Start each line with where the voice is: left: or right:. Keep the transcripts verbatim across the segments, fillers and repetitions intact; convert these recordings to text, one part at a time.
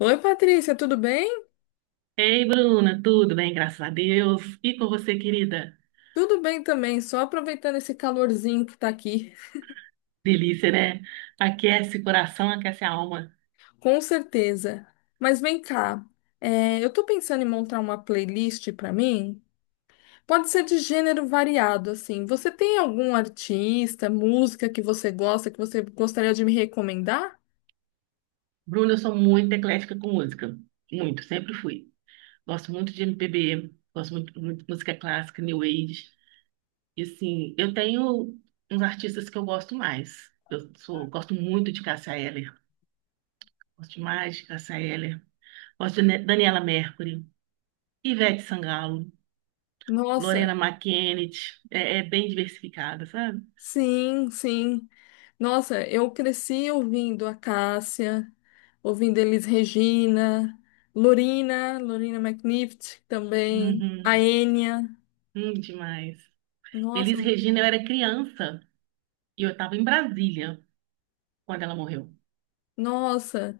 left: Oi, Patrícia, tudo bem?
right: Ei, Bruna, tudo bem? Graças a Deus. E com você, querida?
left: Tudo bem também, só aproveitando esse calorzinho que tá aqui,
right: Delícia, né? Aquece o coração, aquece a alma.
left: com certeza. Mas vem cá, é, eu tô pensando em montar uma playlist pra mim. Pode ser de gênero variado, assim. Você tem algum artista, música que você gosta, que você gostaria de me recomendar?
right: Bruna, eu sou muito eclética com música. Muito, sempre fui. Gosto muito de M P B, gosto muito, muito de música clássica, New Age. E assim, eu tenho uns artistas que eu gosto mais. Eu sou, gosto muito de Cássia Eller. Gosto demais de Cássia Eller. Gosto de Ne- Daniela Mercury, Ivete Sangalo.
left: Nossa.
right: Lorena McKennitt, é, é bem diversificada, sabe?
left: Sim, sim. Nossa, eu cresci ouvindo a Cássia, ouvindo Elis Regina, Lorina, Lorina McNift também, a
right: Uhum,
left: Enya.
right: hum, demais. Elis
left: Nossa,
right: Regina, eu era criança e eu estava em Brasília quando ela morreu.
left: nossa.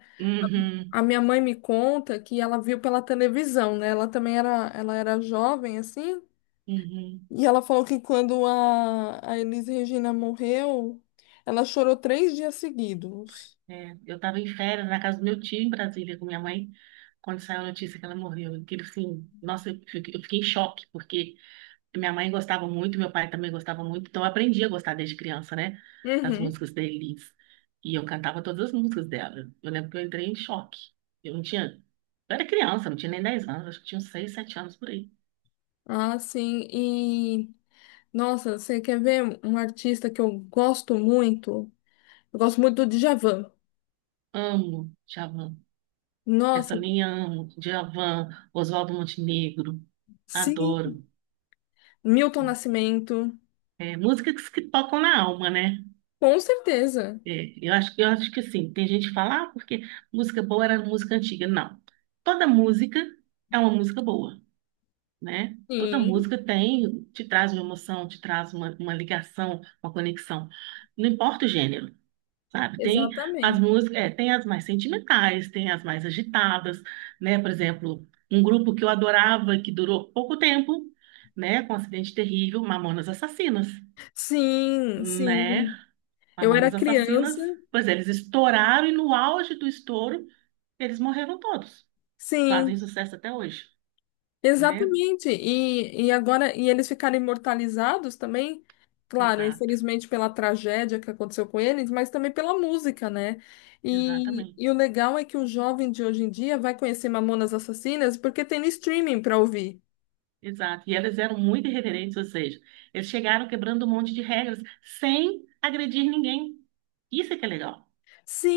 left: A
right: Uhum,
left: minha mãe me conta que ela viu pela televisão, né? Ela também era, ela era jovem, assim,
right: uhum,
left: e ela falou que quando a, a Elis Regina morreu, ela chorou três dias seguidos.
right: é. Eu estava em férias na casa do meu tio em Brasília com minha mãe quando saiu a notícia que ela morreu. Aquilo assim, nossa, eu fiquei eu fiquei em choque, porque minha mãe gostava muito, meu pai também gostava muito, então eu aprendi a gostar desde criança, né? Das
left: Uhum.
right: músicas da Elis. E eu cantava todas as músicas dela. Eu lembro que eu entrei em choque. Eu não tinha. Eu era criança, não tinha nem dez anos, acho que tinha uns seis, sete anos por aí.
left: Ah, sim. Nossa, você quer ver um artista que eu gosto muito? Eu gosto muito do Djavan.
right: Amo Djavan. Essa
left: Nossa.
right: linha amo. Djavan, Oswaldo Montenegro, adoro.
left: Sim, Milton Nascimento,
right: É, músicas que tocam na alma, né?
left: com certeza.
right: É, eu acho, eu acho que assim, tem gente que fala, ah, porque música boa era música antiga. Não. Toda música é uma música boa, né? Toda
left: Sim,
right: música tem, te traz uma emoção, te traz uma, uma ligação, uma conexão. Não importa o gênero, sabe? Tem as
left: exatamente.
right: músicas, é, tem as mais sentimentais, tem as mais agitadas, né? Por exemplo, um grupo que eu adorava, que durou pouco tempo, né? Com um acidente terrível, Mamonas Assassinas,
left: Sim,
right: né?
left: sim. Eu era
right: Mamonas Assassinas,
left: criança,
right: pois é, eles estouraram e no auge do estouro, eles morreram todos. Fazem
left: sim.
right: sucesso até hoje, né?
left: Exatamente. E, e agora, e eles ficaram imortalizados também, claro,
right: Exato,
left: infelizmente pela tragédia que aconteceu com eles, mas também pela música, né? E, e o
right: exatamente.
left: legal é que o jovem de hoje em dia vai conhecer Mamonas Assassinas porque tem no streaming para ouvir.
right: Exato. E elas eram muito irreverentes, ou seja, eles chegaram quebrando um monte de regras sem agredir ninguém. Isso é que é legal,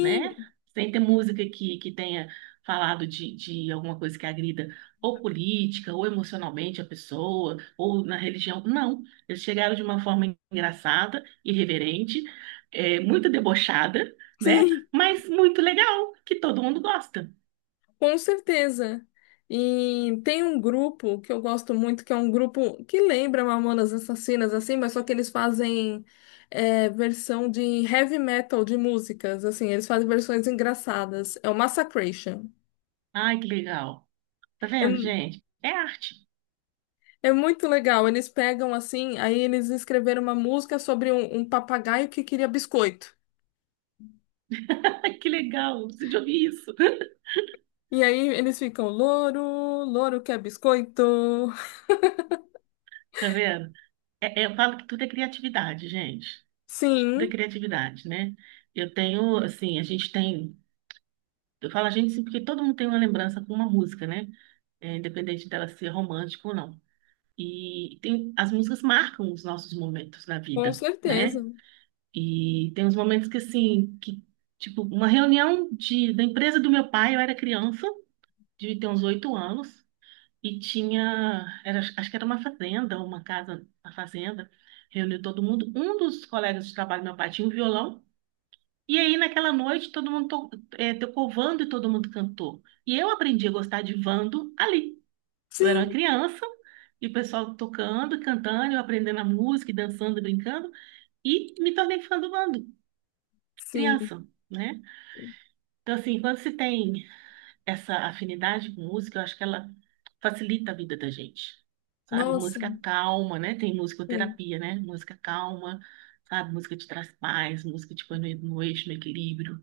right: né? Sem ter música que, que tenha falado de, de alguma coisa que agrida ou política, ou emocionalmente a pessoa, ou na religião. Não. Eles chegaram de uma forma engraçada, irreverente, é, muito debochada, né?
left: sim.
right: Mas muito legal, que todo mundo gosta.
left: Com certeza. E tem um grupo que eu gosto muito, que é um grupo que lembra Mamonas Assassinas, assim, mas só que eles fazem é, versão de heavy metal de músicas, assim, eles fazem versões engraçadas. É o Massacration.
right: Ai, que legal. Tá
left: É,
right: vendo,
left: mu-
right: gente? É arte.
left: é muito legal. Eles pegam assim, aí eles escreveram uma música sobre um, um papagaio que queria biscoito.
right: Ai, que legal, eu preciso de ouvir isso.
left: E aí eles ficam, louro, louro quer biscoito.
right: Tá vendo? É- é, eu falo que tudo é criatividade, gente. Tudo é
left: Sim,
right: criatividade, né? Eu tenho, assim, a gente tem. Eu falo a gente assim, porque todo mundo tem uma lembrança com uma música, né? É, independente dela ser romântica ou não. E tem, as músicas marcam os nossos momentos na
left: com
right: vida,
left: certeza.
right: né? E tem uns momentos que, assim, que, tipo, uma reunião de, da empresa do meu pai, eu era criança, devia ter uns oito anos. E tinha, era, acho que era uma fazenda, uma casa, uma fazenda, reuniu todo mundo. Um dos colegas de trabalho, do meu pai, tinha um violão. E aí, naquela noite, todo mundo to, eh, tocou vando e todo mundo cantou. E eu aprendi a gostar de vando ali. Eu era uma
left: Sim,
right: criança, e o pessoal tocando, cantando, eu aprendendo a música, e dançando, e brincando, e me tornei fã do vando,
left: sim.
right: criança, né? Então, assim, quando se tem essa afinidade com música, eu acho que ela facilita a vida da gente, sabe?
left: Nossa.
right: Música calma, né? Tem
left: Sim.
right: musicoterapia, né? Música calma, sabe? Música te traz paz, música te põe no, no eixo, no equilíbrio.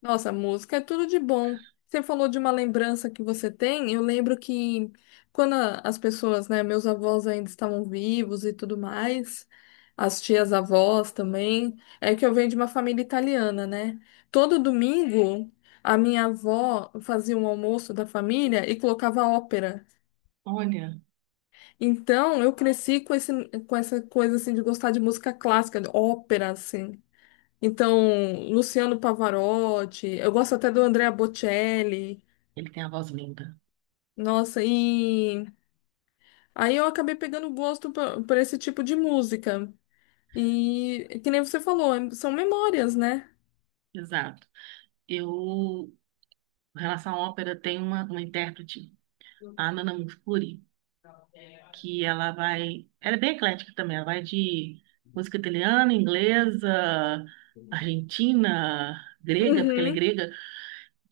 left: Nossa, música é tudo de bom. Você falou de uma lembrança que você tem. Eu lembro que quando a- as pessoas, né, meus avós ainda estavam vivos e tudo mais, as tias avós também, é que eu venho de uma família italiana, né? Todo domingo a minha avó fazia um almoço da família e colocava ópera.
right: Olha,
left: Então eu cresci com esse, com essa coisa assim de gostar de música clássica, de ópera assim. Então, Luciano Pavarotti, eu gosto até do Andrea Bocelli.
right: ele tem a voz linda.
left: Nossa, e aí eu acabei pegando gosto por, por esse tipo de música. E que nem você falou, é- são memórias, né?
right: Exato. Eu, em relação à ópera, tem uma, uma intérprete, a Nana Mouskouri, que ela vai... Ela é bem eclética também, ela vai de música italiana, inglesa, argentina, grega, porque ela é
left: Uhum,
right: grega,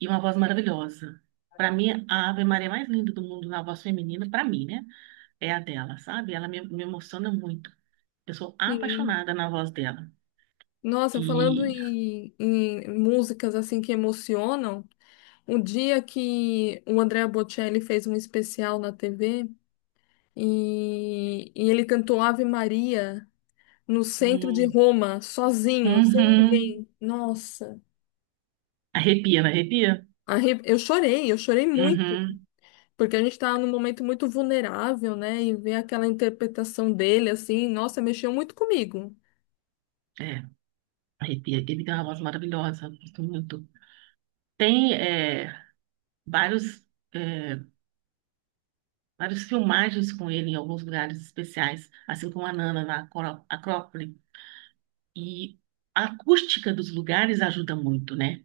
right: e uma voz maravilhosa. Pra mim, a Ave Maria mais linda do mundo na voz feminina, pra mim, né? É a dela, sabe? Ela me, me emociona muito. Eu sou
left: sim.
right: apaixonada na voz dela.
left: Nossa, falando
right: E.
left: em, em músicas assim que emocionam, um dia que o Andrea Bocelli fez um especial na T V e, e ele cantou Ave Maria no centro de
right: Hum,
left: Roma, sozinho, sem
right: uhum.
left: ninguém. Nossa,
right: Arrepia, não arrepia?
left: arre- eu chorei, eu chorei muito,
right: Uhum.
left: porque a gente estava num momento muito vulnerável, né? E ver aquela interpretação dele, assim, nossa, mexeu muito comigo.
right: É, arrepia. Ele tem uma voz maravilhosa, gosto muito. Tem é, vários. É, várias filmagens com ele em alguns lugares especiais, assim como a Nana na Acró- Acrópole. E a acústica dos lugares ajuda muito, né?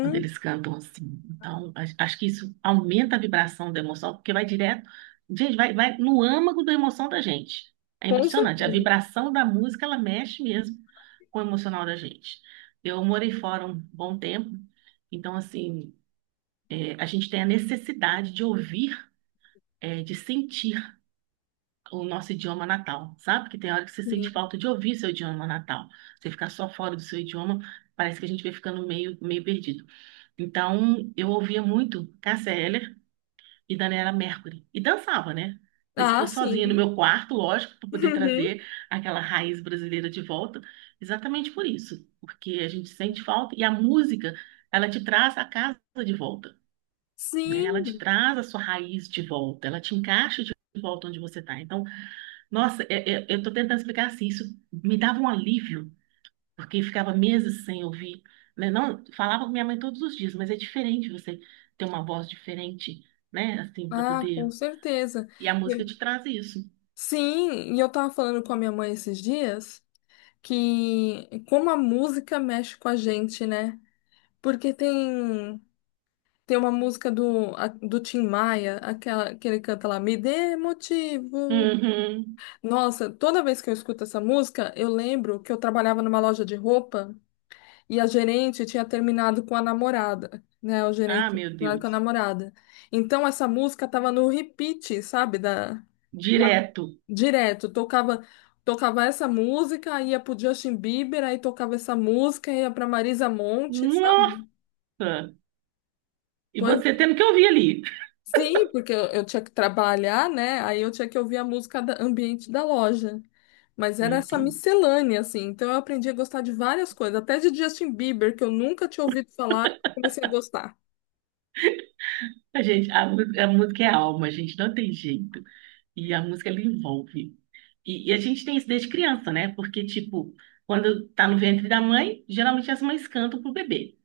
right: Quando eles cantam assim. Então, a- acho que isso aumenta a vibração da emoção, porque vai direto, gente, vai, vai no âmago da emoção da gente. É
left: com
right: impressionante. A
left: certeza.
right: vibração da música, ela mexe mesmo com o emocional da gente. Eu morei fora um bom tempo, então, assim, é, a gente tem a necessidade de ouvir, é, de sentir o nosso idioma natal, sabe? Que tem hora que você sente
left: Sim.
right: falta de ouvir seu idioma natal. Você ficar só fora do seu idioma, parece que a gente vai ficando meio, meio perdido. Então, eu ouvia muito Cássia Eller e Daniela Mercury. E dançava, né? Mesmo que
left: Ah,
right: fosse sozinha no
left: sim.
right: meu quarto, lógico, para poder
left: Uhum.
right: trazer aquela raiz brasileira de volta. Exatamente por isso. Porque a gente sente falta e a música, ela te traz a casa de volta, né? Ela
left: Sim.
right: te traz a sua raiz de volta, ela te encaixa de volta onde você está. Então, nossa, é- é- eu estou tentando explicar assim, isso me dava um alívio porque ficava meses sem ouvir, né? Não, falava com minha mãe todos os dias, mas é diferente você ter uma voz diferente, né? Assim, para
left: Ah, com
right: poder.
left: certeza.
right: E a música
left: E-
right: te traz isso.
left: Sim, e eu tava falando com a minha mãe esses dias que como a música mexe com a gente, né? Porque tem Tem uma música do, a- do Tim Maia, aquela que ele canta lá, Me Dê Motivo.
right: Uhum.
left: Nossa, toda vez que eu escuto essa música, eu lembro que eu trabalhava numa loja de roupa e a gerente tinha terminado com a namorada, né? O
right: Ah,
left: gerente tinha
right: meu
left: terminado com a
right: Deus.
left: namorada. Então essa música tava no repeat, sabe? Da,
right: Direto.
left: direto, tocava tocava essa música, ia pro Justin Bieber, aí tocava essa música, ia pra Marisa Monte,
right: Nossa!
left: sabe?
right: E você tendo que ouvir ali.
left: Sim, porque eu, eu tinha que trabalhar, né? Aí eu tinha que ouvir a música da- ambiente da loja. Mas era
right: Meu
left: essa
right: Deus.
left: miscelânea, assim. Então eu aprendi a gostar de várias coisas, até de Justin Bieber, que eu nunca tinha ouvido falar, eu comecei a gostar.
right: A gente, a, música- a música é alma, a gente não tem jeito. E a música, ela envolve. E, e a gente tem isso desde criança, né? Porque, tipo, quando tá no ventre da mãe, geralmente as mães cantam pro bebê.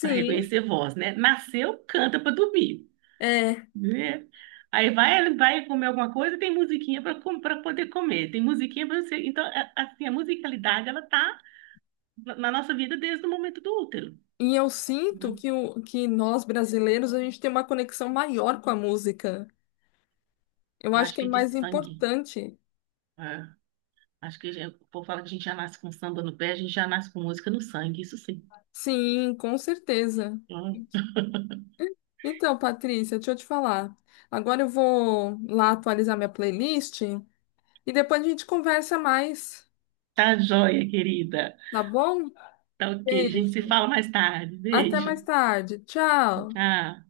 right: Para reconhecer voz, né? Nasceu, canta para dormir,
left: é.
right: né? Aí vai, vai comer alguma coisa, tem musiquinha para para poder comer, tem musiquinha para você. Então, é- assim, a musicalidade ela tá na na nossa vida desde o momento do útero,
left: E eu sinto
right: né?
left: que, o, que nós brasileiros, a gente tem uma conexão maior com a música. Eu
right: Eu
left: acho
right: acho
left: que é
right: que é de
left: mais
right: sangue.
left: importante.
right: É. Acho que já- o povo fala que a gente já nasce com samba no pé, a gente já nasce com música no sangue, isso sim.
left: Sim, com certeza.
right: Hum.
left: Então, Patrícia, deixa eu te falar. Agora eu vou lá atualizar minha playlist. E depois a gente conversa mais,
right: Tá joia, querida.
left: tá bom?
right: Tá ok, a gente se
left: Beijo.
right: fala mais tarde.
left: Até
right: Beijo.
left: mais tarde. Tchau.
right: Tchau.